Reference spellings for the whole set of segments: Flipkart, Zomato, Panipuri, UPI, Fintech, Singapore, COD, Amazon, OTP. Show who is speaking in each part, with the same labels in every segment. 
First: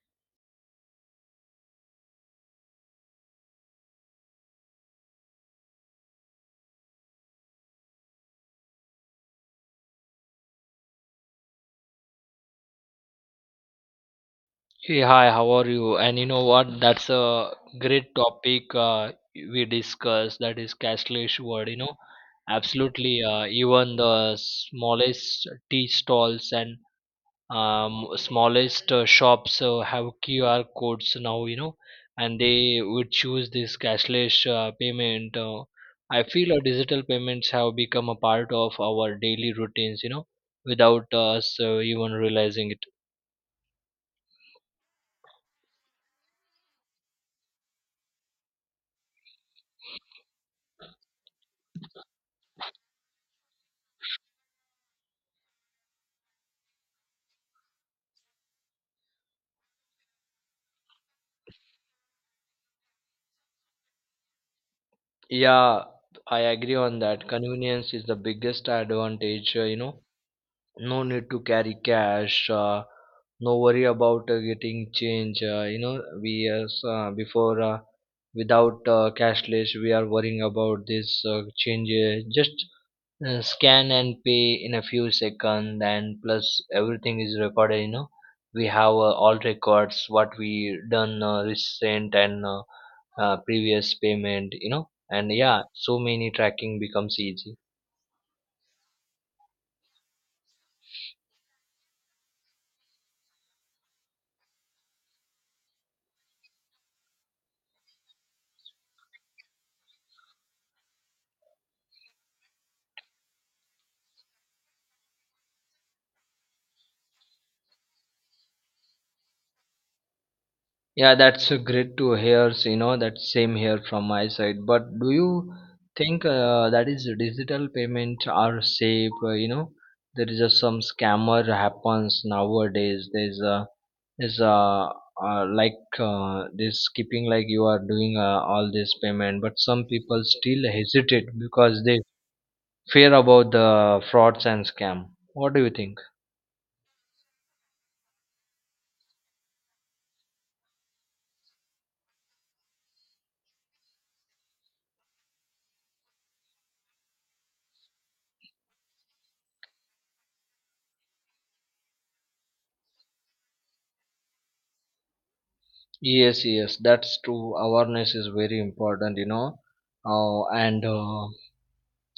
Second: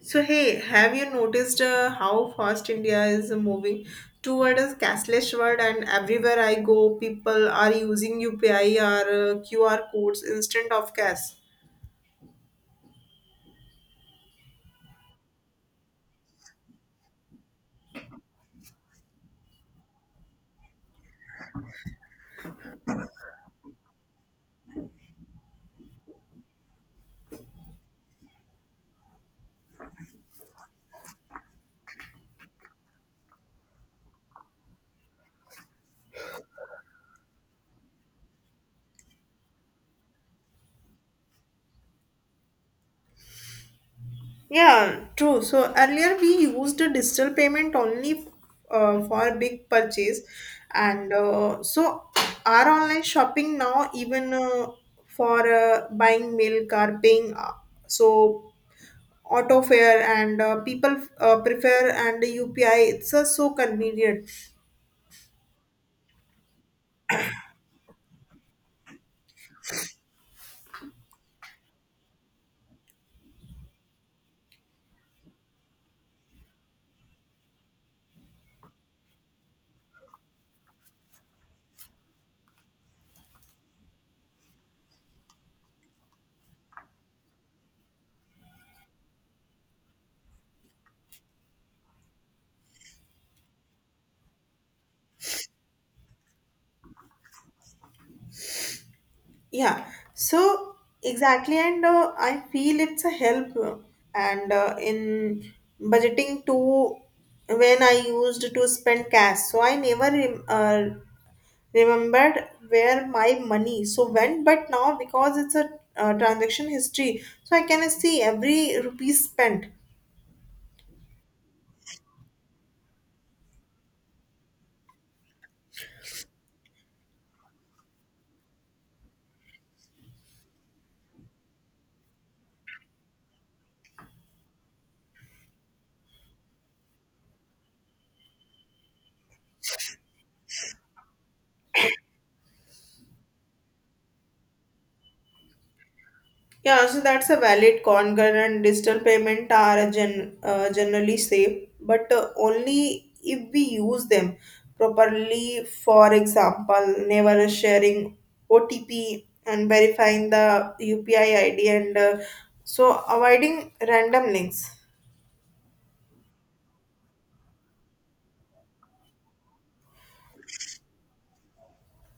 Speaker 1: So, hey, have you noticed how fast India is moving toward a cashless world? And everywhere I go, people are using UPI or QR codes instead of cash.
Speaker 2: Hey, hi, how are you? And you know what? That's a great topic we discussed. That is cashless word. Absolutely. Even the smallest tea stalls and smallest shops have QR codes now. And they would choose this cashless payment. I feel digital payments have become a part of our daily routines, without us even realizing it.
Speaker 1: Yeah, true. So earlier we used a digital payment only for big purchase, and so our online shopping now even for buying milk or paying. So auto fare and people prefer and UPI. It's so convenient.
Speaker 2: Yeah, I agree on that. Convenience is the biggest advantage, No need to carry cash, no worry about getting change. We before without cashless, we are worrying about this changes. Just scan and pay in a few seconds, and plus everything is recorded. We have all records what we done recent and previous payment, and yeah, so many tracking becomes easy.
Speaker 1: Yeah. So exactly, and I feel it's a help and in budgeting too. When I used to spend cash, so I never remembered where my money so went. But now because it's a transaction history, so I can see every rupee spent.
Speaker 2: Yeah, that's great to hear. So, that same here from my side, but do you think that is digital payment are safe? There is just some scammer happens nowadays. There's a this skipping, like, you are doing all this payment, but some people still hesitate because they fear about the frauds and scam. What do you think?
Speaker 1: Yeah, so that's a valid concern and digital payment are generally safe, but only if we use them properly. For example, never sharing OTP and verifying the UPI ID and so avoiding random links.
Speaker 2: Yes, yes, that's true. Awareness is very important, you know. And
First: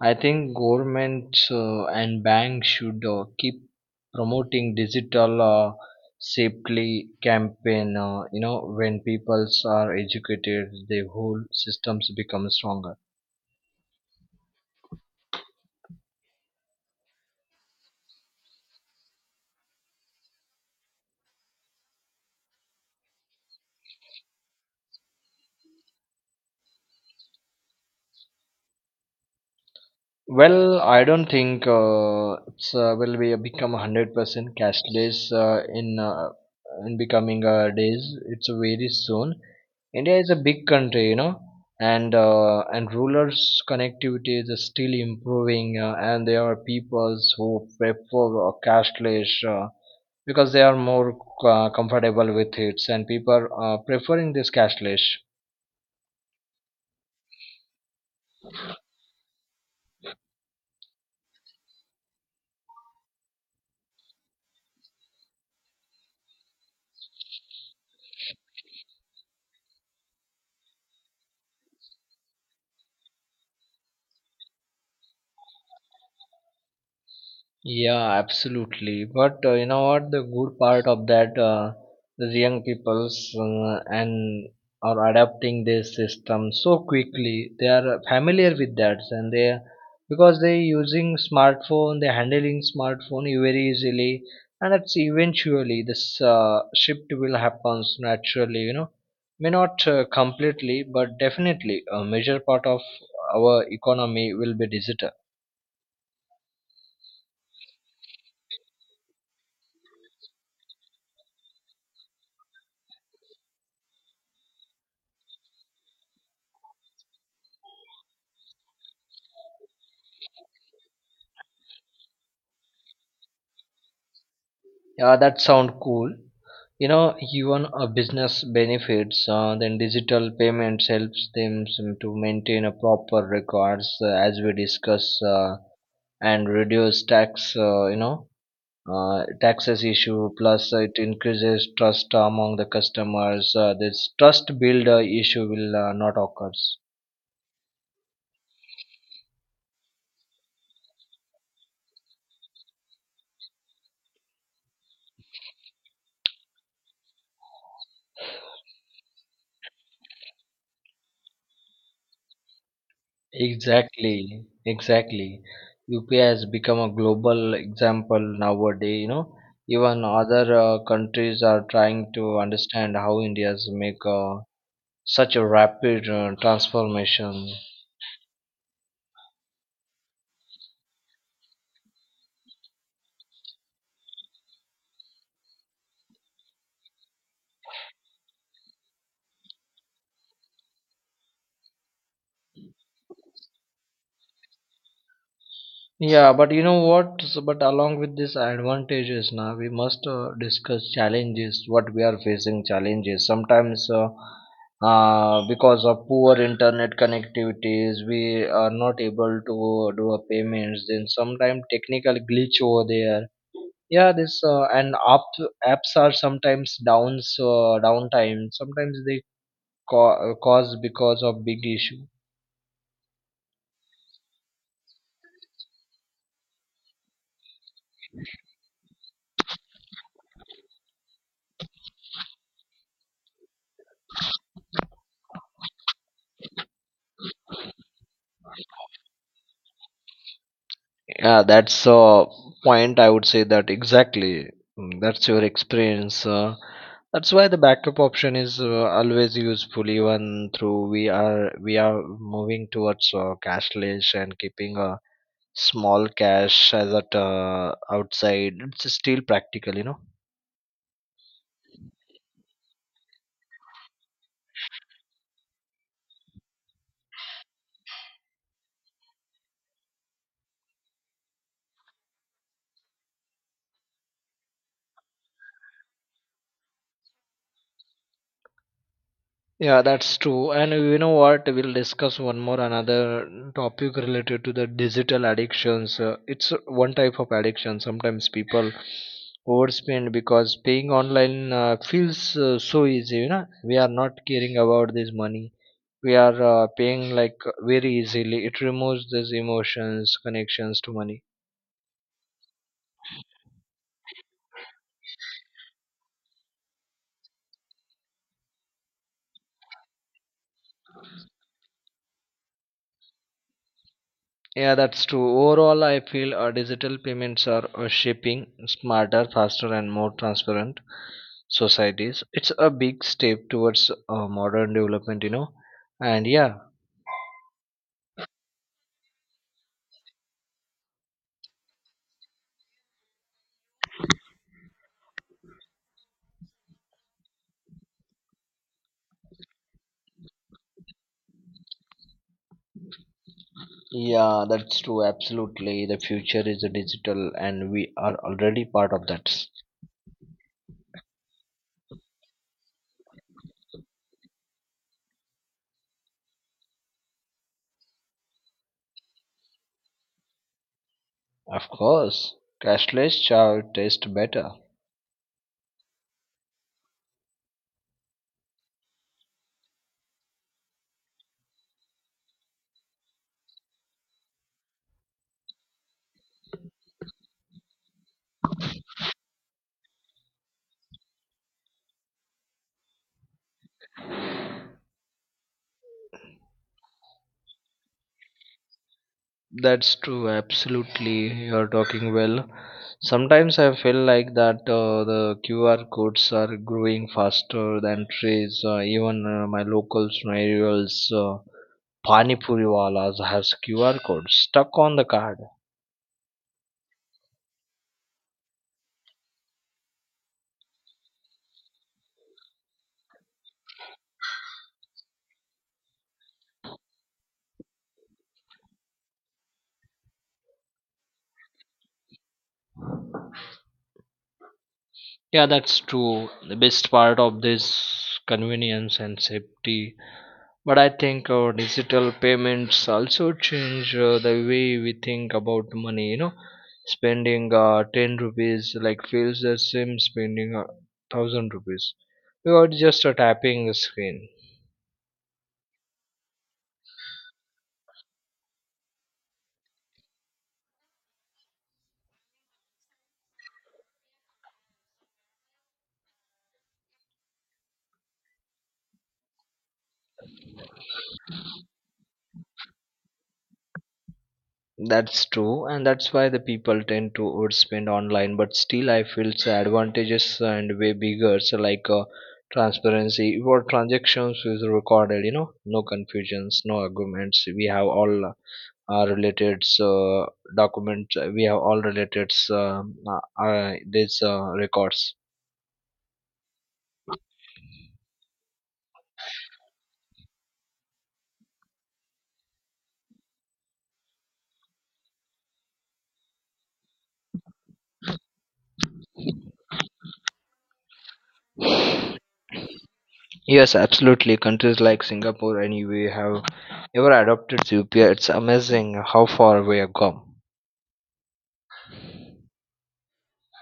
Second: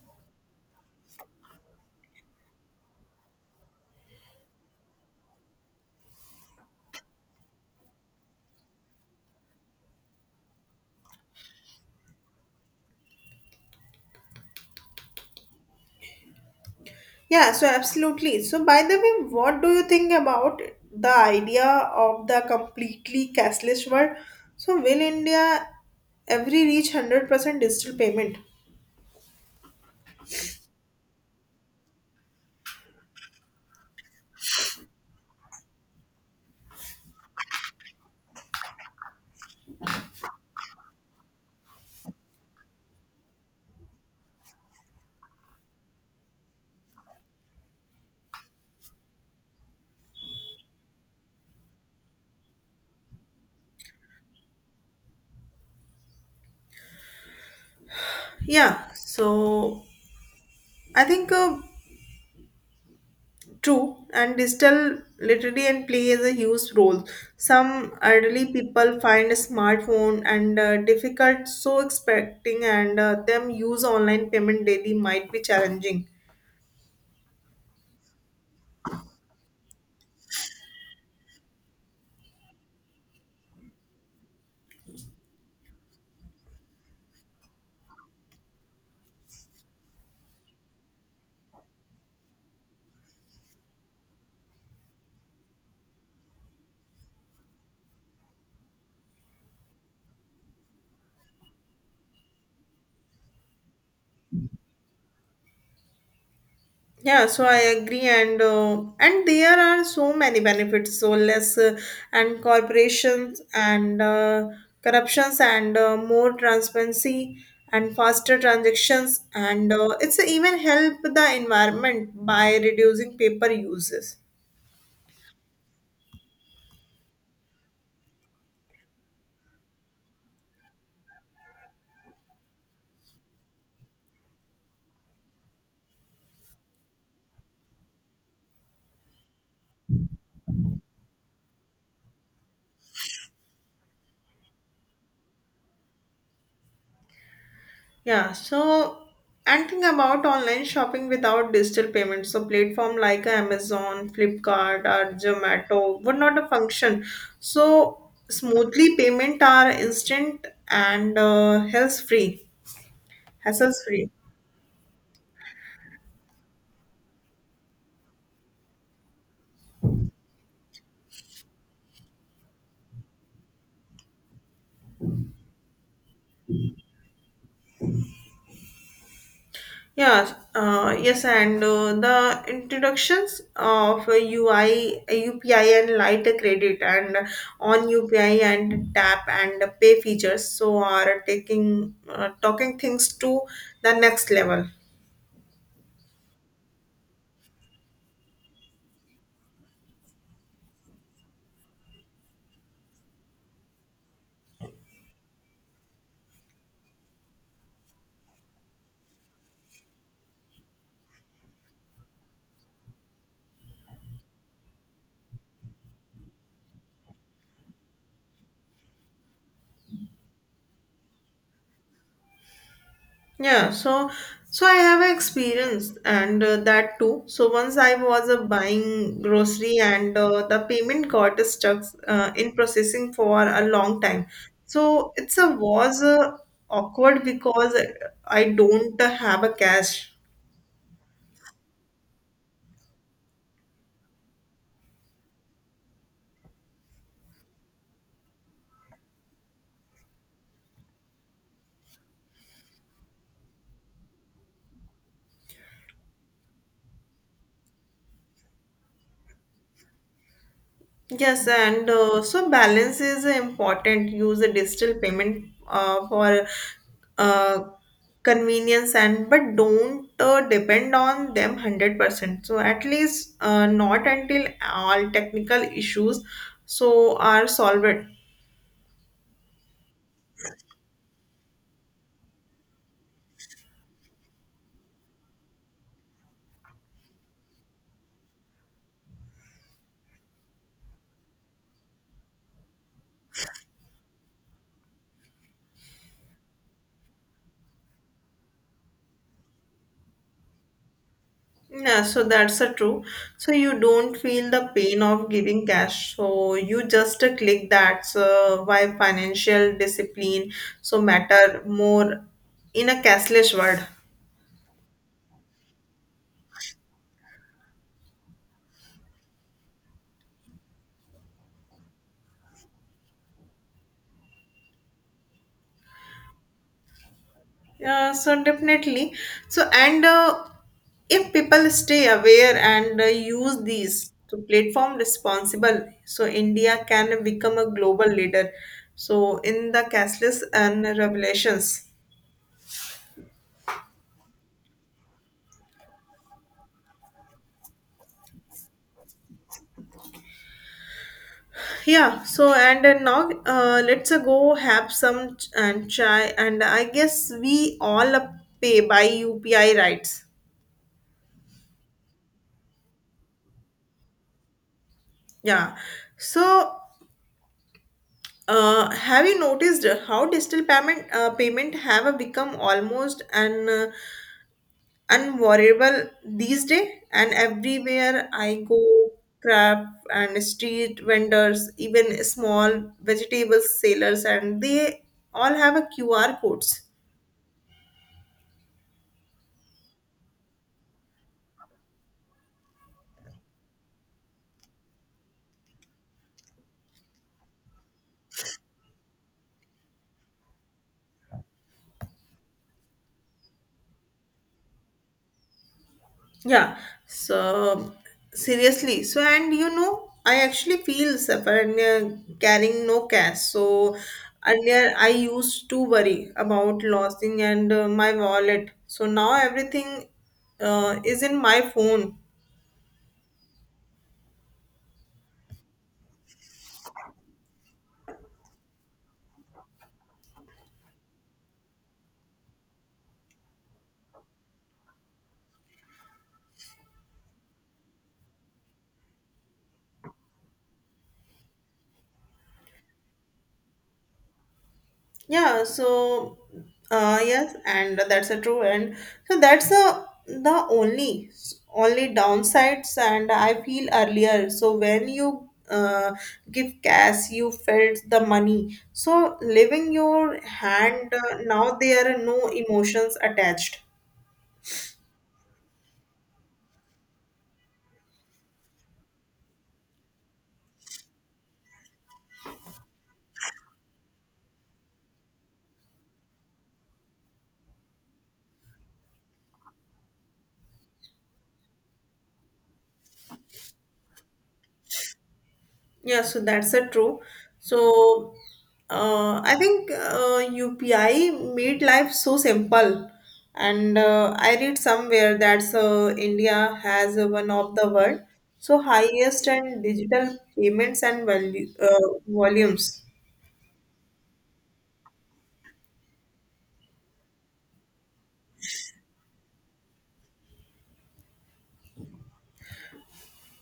Speaker 2: I think governments and banks should keep promoting digital safely campaign. When peoples are educated, the whole systems become stronger.
Speaker 1: Yeah, so absolutely. So by the way, what do you think about the idea of the completely cashless world? So will India every reach 100% digital payment?
Speaker 2: Well, I don't think it's will be become 100% cashless in becoming days. It's very soon. India is a big country, you know, and rulers' connectivity is still improving, and there are peoples who prefer cashless because they are more comfortable with it, and people are preferring this cashless.
Speaker 1: Yeah, so I think true, and digital literacy and play is a huge role. Some elderly people find a smartphone and difficult, so expecting and them use online payment daily might be challenging.
Speaker 2: Yeah, absolutely. But you know what? The good part of that, the young peoples and are adapting this system so quickly. They are familiar with that, and they, because they using smartphone, they handling smartphone very easily, and it's eventually this shift will happens naturally. May not completely, but definitely a major part of our economy will be digital.
Speaker 1: Yeah, so I agree, and there are so many benefits, so less and corporations and corruptions and more transparency and faster transactions, and it's even help the environment by reducing paper uses.
Speaker 2: Yeah, that sound cool. You know, even a business benefits. Then digital payments helps them to maintain a proper records, as we discuss, uh, and reduce tax. Taxes issue. Plus, it increases trust among the customers. This trust builder issue will not occurs.
Speaker 1: Yeah, so and think about online shopping without digital payments. So platform like Amazon, Flipkart or Zomato would not function. So smoothly payment are instant and hassle free, hassle free.
Speaker 2: Exactly, exactly. UPI has become a global example nowadays. You know, even other countries are trying to understand how India's make such a rapid transformation.
Speaker 1: Yeah, yes, and the introductions of UI, UPI, and light credit, and on UPI and tap and pay features, so are taking talking things to the next level.
Speaker 2: Yeah, but you know what? So, but along with these advantages, now we must discuss challenges. What we are facing challenges sometimes, because of poor internet connectivities, we are not able to do a payments. Then sometimes technical glitch over there. Yeah, this apps are sometimes downs downtime. Sometimes they cause because of big issue.
Speaker 1: Yeah, so I have an experience and that too. So once I was buying grocery and the payment got stuck in processing for a long time. So it's a was awkward because I don't have a cash.
Speaker 2: Yeah, that's a point. I would say that exactly. Mm, that's your experience. That's why the backup option is always useful, even through we are moving towards cashless, and keeping a small cash as at outside. It's still practical, you know.
Speaker 1: Yes, and so balance is important. Use a digital payment for uh, convenience and but don't depend on them 100%. So at least not until all technical issues so are solved.
Speaker 2: Yeah, that's true. And you know what? We'll discuss one more another topic related to the digital addictions. It's one type of addiction. Sometimes people overspend because paying online feels so easy. You know, we are not caring about this money. We are paying like very easily. It removes these emotions, connections to money.
Speaker 1: Yeah, so that's a true. So you don't feel the pain of giving cash. So you just click that's why financial discipline so matter more in a cashless world.
Speaker 2: Yeah, that's true. Overall, I feel digital payments are shaping smarter, faster, and more transparent societies. It's a big step towards modern development, and yeah.
Speaker 1: Yeah, so definitely. So, and if people stay aware and use these to platform responsible, so India can become a global leader. So, in the cashless and revelations.
Speaker 2: Yeah, that's true, absolutely. The future is digital and we are already part of that.
Speaker 1: Yeah, so and now let's go have some ch- and chai, and I guess we all pay by UPI rights.
Speaker 2: Of course. Cashless shall taste better.
Speaker 1: Yeah, so have you noticed how digital payment payment have become almost an unavoidable these days? And everywhere I go, craft and street vendors, even small vegetable sellers, and they all have a QR codes.
Speaker 2: That's true, absolutely, you're talking well. Sometimes I feel like that the QR codes are growing faster than trees, even my local scenarios. Panipuri walas has QR codes stuck on the card.
Speaker 1: Yeah. So seriously. So and you know, I actually feel suffer and carrying no cash. So earlier I used to worry about losing and my wallet. So now everything is in my phone.
Speaker 2: Yeah, that's true. The best part of this convenience and safety. But I think digital payments also change the way we think about money. You know, spending ten rupees like feels the same spending thousand rupees. You are just tapping the screen.
Speaker 1: Yeah, so yes, and that's a true and so that's a the only downsides and I feel earlier. So when you give cash you felt the money. So leaving your hand now there are no emotions attached.
Speaker 2: That's true, and that's why the people tend to overspend online. But still, I feel the advantages and way bigger. So, like, transparency, your transactions is recorded. You know, no confusions, no arguments. We have all our related documents. We have all related these records.
Speaker 1: Yeah, so that's a true. So, I think UPI made life so simple. And I read somewhere that India has one of the world so highest and digital payments and value volumes.
Speaker 2: Yes, absolutely. Countries like Singapore, anyway, have ever adopted UPI. It's amazing how far we have come.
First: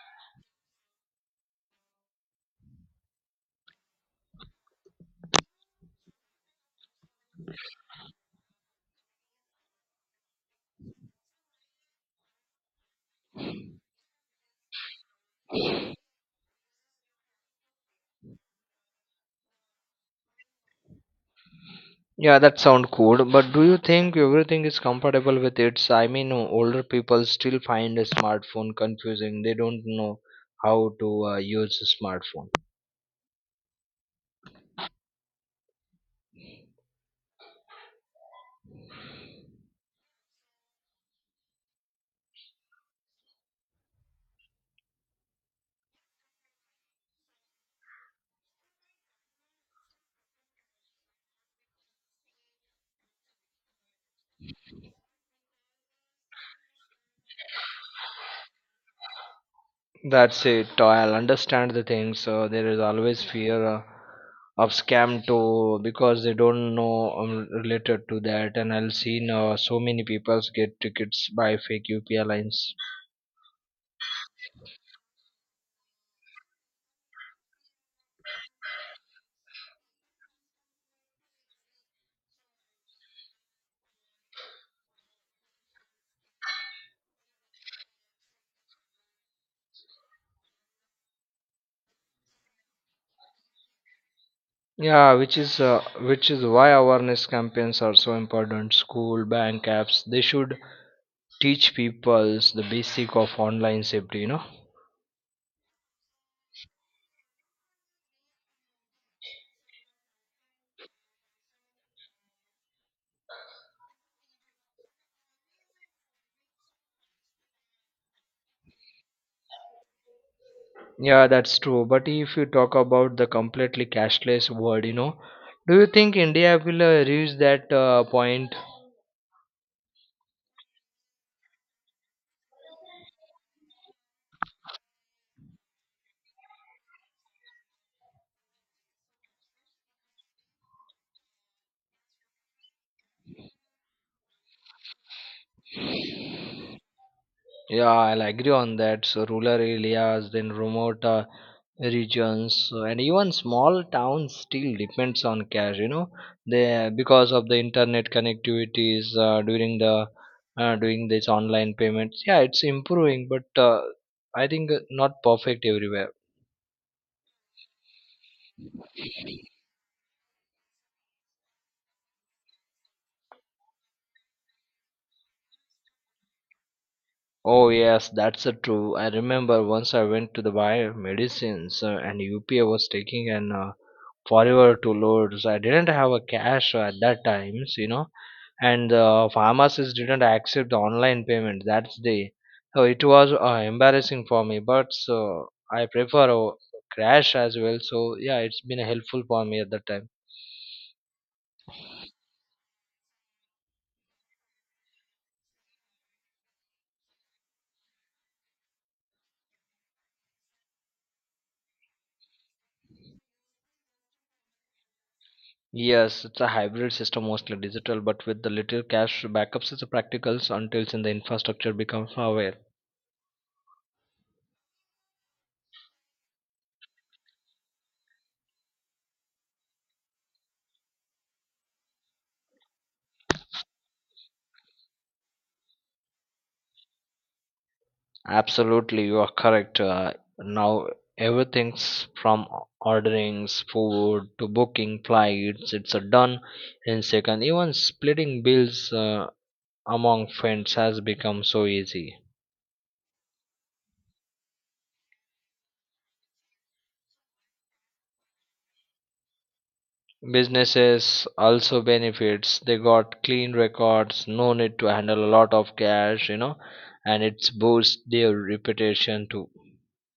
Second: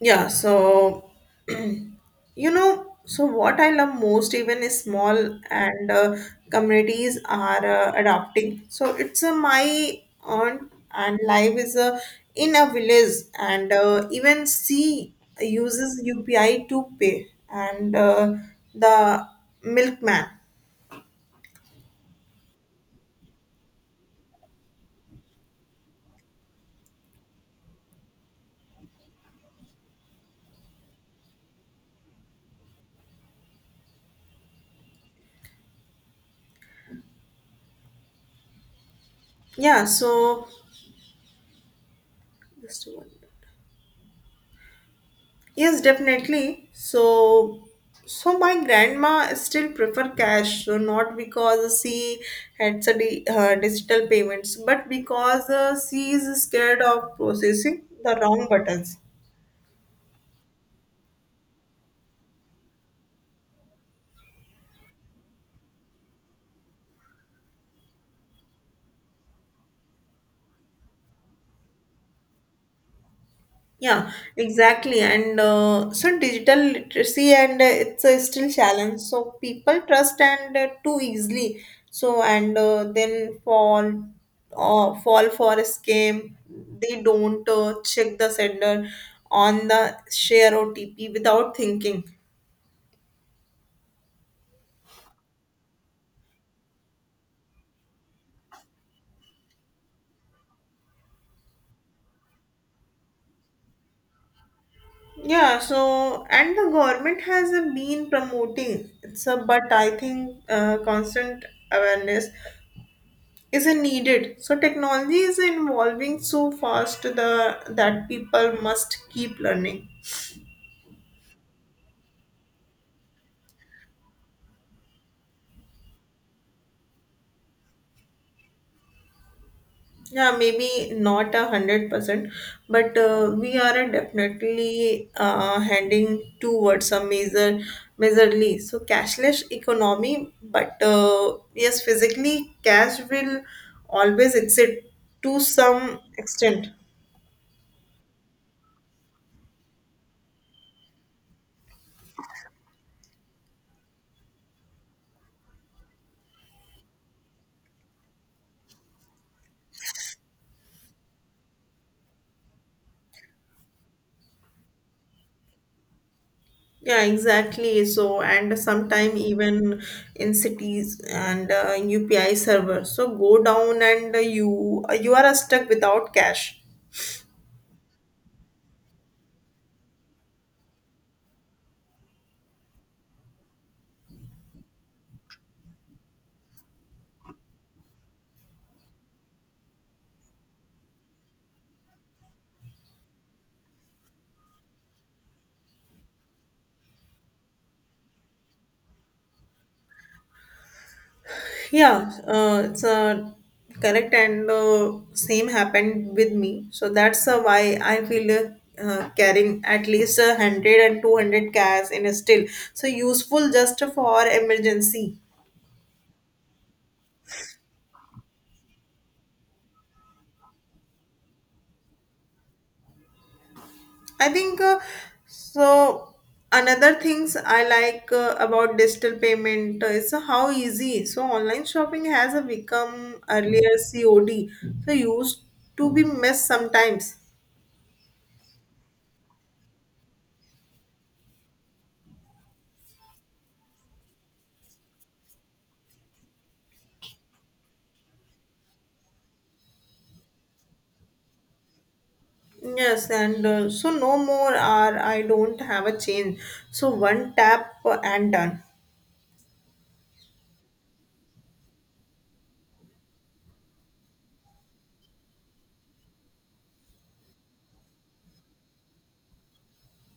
Speaker 1: Yeah, so you know, so what I love most, even is small and communities are adopting. So it's my aunt and life is in a village, and even she uses UPI to pay, and the milkman.
Speaker 2: Yeah, that sound cool, but do you think everything is compatible with it? I mean, older people still find a smartphone confusing. They don't know how to use a smartphone.
Speaker 1: Yeah, so just one. Yes, definitely. So, so my grandma still prefer cash, so not because she had a digital payments, but because she is scared of processing the wrong buttons.
Speaker 2: That's it. I'll understand the things. There is always fear of scam too, because they don't know related to that. And I'll seen so many people get tickets by fake UPI lines.
Speaker 1: Yeah, exactly. And so digital literacy and it's a still challenge. So people trust and too easily. So and then fall for a scam. They don't check the sender on the share OTP without thinking.
Speaker 2: Yeah, which is why awareness campaigns are so important. School, bank apps, they should teach people the basic of online safety, you know.
Speaker 1: Yeah, so and the government has been promoting it's a but I think constant awareness isn't needed. So technology is evolving so fast the that people must keep learning.
Speaker 2: Yeah, that's true. But if you talk about the completely cashless world, you know, do you think India will reach that point?
Speaker 1: Yeah, maybe not 100%, but we are definitely heading towards a majorly. So cashless economy, but yes, physically cash will always exist to some extent.
Speaker 2: Yeah, I'll agree on that. So rural areas, then remote regions and even small towns still depends on cash, you know. They, because of the internet connectivities during the doing this online payments. Yeah, it's improving, but I think not perfect everywhere.
Speaker 1: Yeah, exactly. So, and sometime even in cities and in UPI server. So go down and you are stuck without cash.
Speaker 2: Oh yes, that's true. I remember once I went to the buy medicines and UPA was taking an forever to load. So I didn't have a cash at that times, you know, and the pharmacist didn't accept the online payment that day. So it was embarrassing for me, but so I prefer cash as well. So yeah, it's been helpful for me at that time.
Speaker 1: Yeah, it's correct and same happened with me. So that's why I feel carrying at least 100 and 200 cash in a still. So useful just for emergency.
Speaker 2: Yes, it's a hybrid system, mostly digital, but with the little cash backups, it's a practical until the infrastructure becomes aware.
Speaker 1: I think so. Another things I like about digital payment is how easy. So online shopping has a become earlier COD. So used to be missed sometimes.
Speaker 2: Absolutely, you are correct. Now everything's from ordering food to booking flights. It's a done in second. Even splitting bills among friends has become so easy.
Speaker 1: Yes, and so no more are I don't have a change. So one tap and done.
Speaker 2: Businesses also benefits. They got clean records, no need to handle a lot of cash, you know, and it's boosts their reputation too.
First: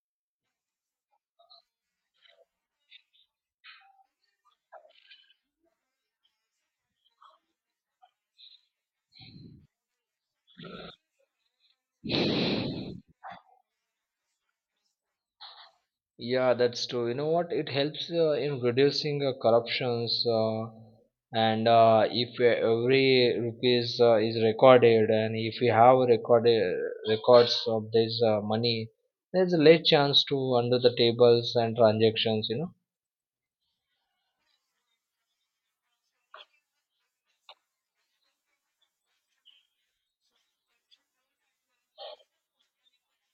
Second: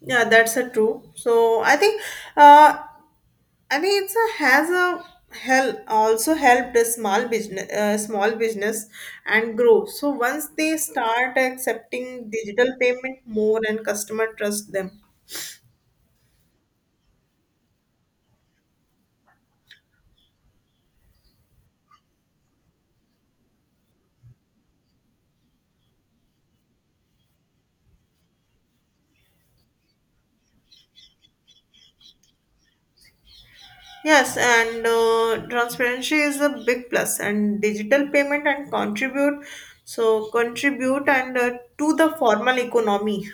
Speaker 1: Yeah, that's a true. So I think uh, I mean, it's a has a help also helped a small business, and grow. So once they start accepting digital payment more, and customer trust them.
Speaker 2: Yeah, that's true. You know what? It helps in reducing corruptions, and if every rupees is recorded, and if we have recorded records of this money, there's a less chance to under the tables and transactions, you know.
Speaker 1: Yes, and transparency is a big plus, and digital payment and contribute and to the formal economy.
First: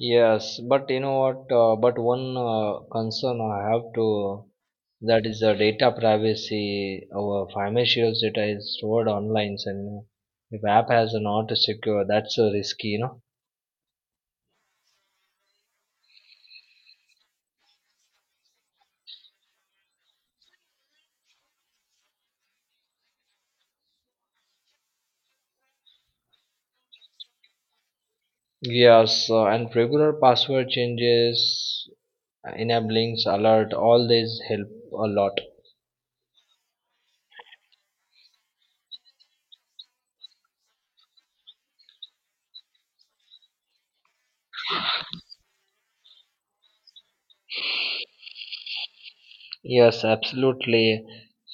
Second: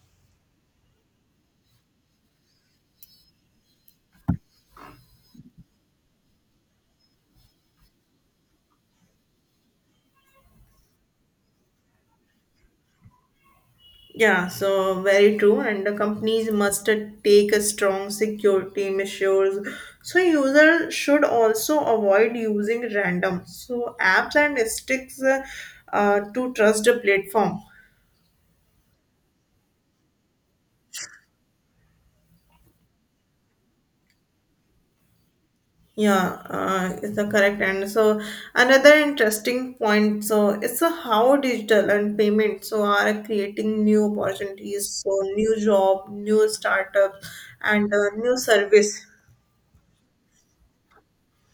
Speaker 2: Yes, but you know what? But one concern I have to that is the data privacy. Our financial data is stored online, and if app has not secure, that's risky, you know.
Speaker 1: Yeah, so very true. And the companies must take a strong security measures. So users should also avoid using random so apps and sticks to trust the platform.
Speaker 2: Yes, and regular password changes, enablings, alert, all these help a lot.
Speaker 1: Yeah, it's a correct. And so another interesting point. So it's a how digital and payment so are creating new opportunities. So new job, new startup, and new service.
Speaker 2: Yes, absolutely.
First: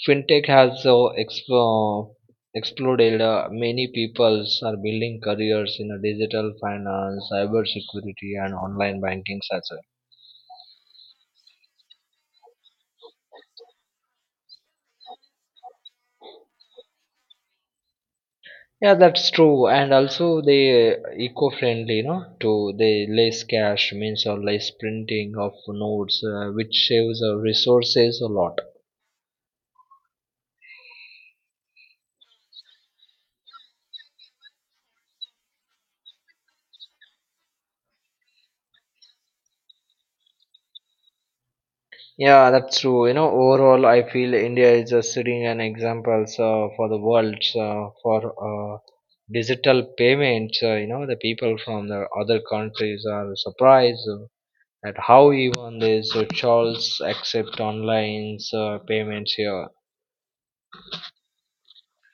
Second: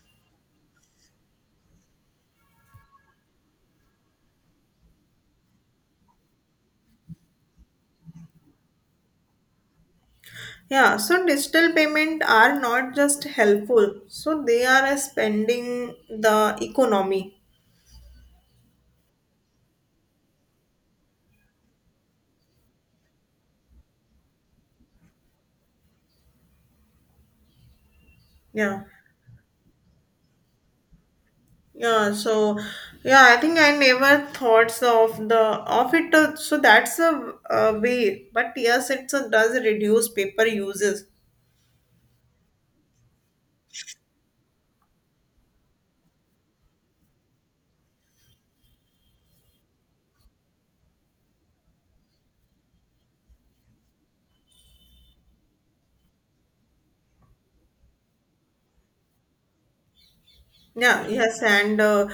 Speaker 2: Fintech has exploded. Many people are building careers in digital finance, cyber security, and online banking as well.
Speaker 1: Yeah, so digital payment are not just helpful, so they are expanding the economy.
Speaker 2: Yeah, that's true. And also, they eco-friendly, you know, to they less cash means or less printing of notes, which saves resources a lot.
Speaker 1: Yeah. Yeah, so yeah, I think I never thoughts of the of it. So that's a way, but yes, it does reduce paper uses.
Speaker 2: Yeah, that's true. You know, overall, I feel India is just setting an example, so, for the world, so, for digital payments. The people from the other countries are surprised at how even these Charles accept online payments here.
Speaker 1: Yeah, yes, and uh,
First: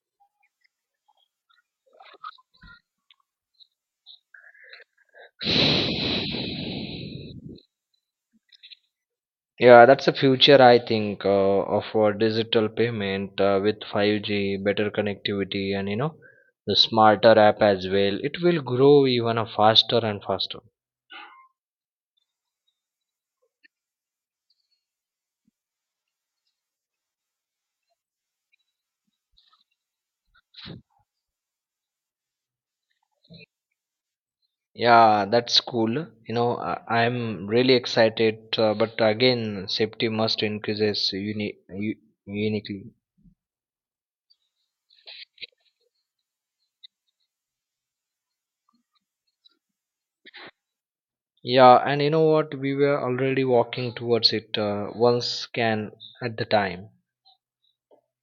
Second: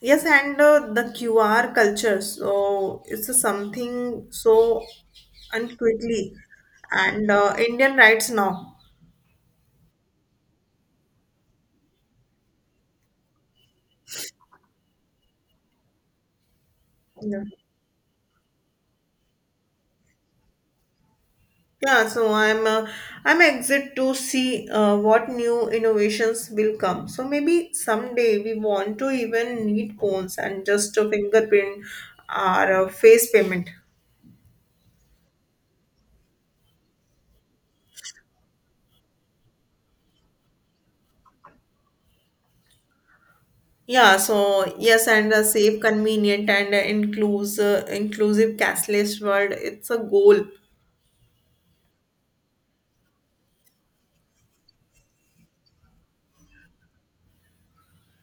Speaker 1: yes, and uh, the QR culture. So it's something so and quickly and Indian rights now.
Speaker 2: Yeah, that's the future, I think, of our digital payment with 5G, better connectivity, and you know, the smarter
Speaker 1: Yeah.
Speaker 2: app as well. It will grow even faster and faster.
Speaker 1: Yeah, I'm excited to see what new innovations will come. So maybe someday we want to even need phones and just a fingerprint or a face payment.
Speaker 2: Yeah, that's cool. You know, I'm really excited, but again, safety must increases uniquely.
Speaker 1: Yeah, so yes, and a safe, convenient, and inclusive cashless world. It's a goal.
Speaker 2: Yeah, and you know what? We were already walking towards it, one scan at the time.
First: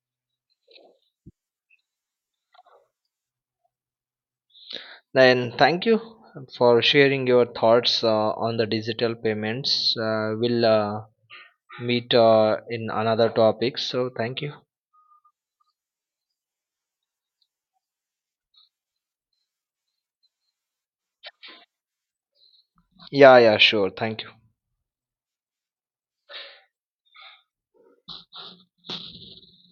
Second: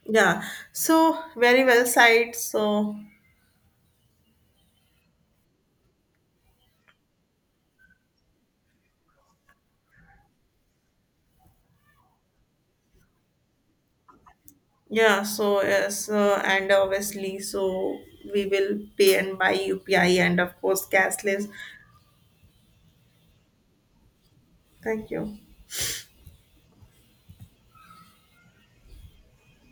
Speaker 1: Yeah, so very well said. So
Speaker 2: Then thank you for sharing your thoughts on the digital payments. We'll meet in another topic. So thank you.
Speaker 1: yeah, so yes, and obviously, so we will pay and buy UPI and of course cashless.
Speaker 2: Yeah, yeah, sure. Thank you.
Speaker 1: Thank you.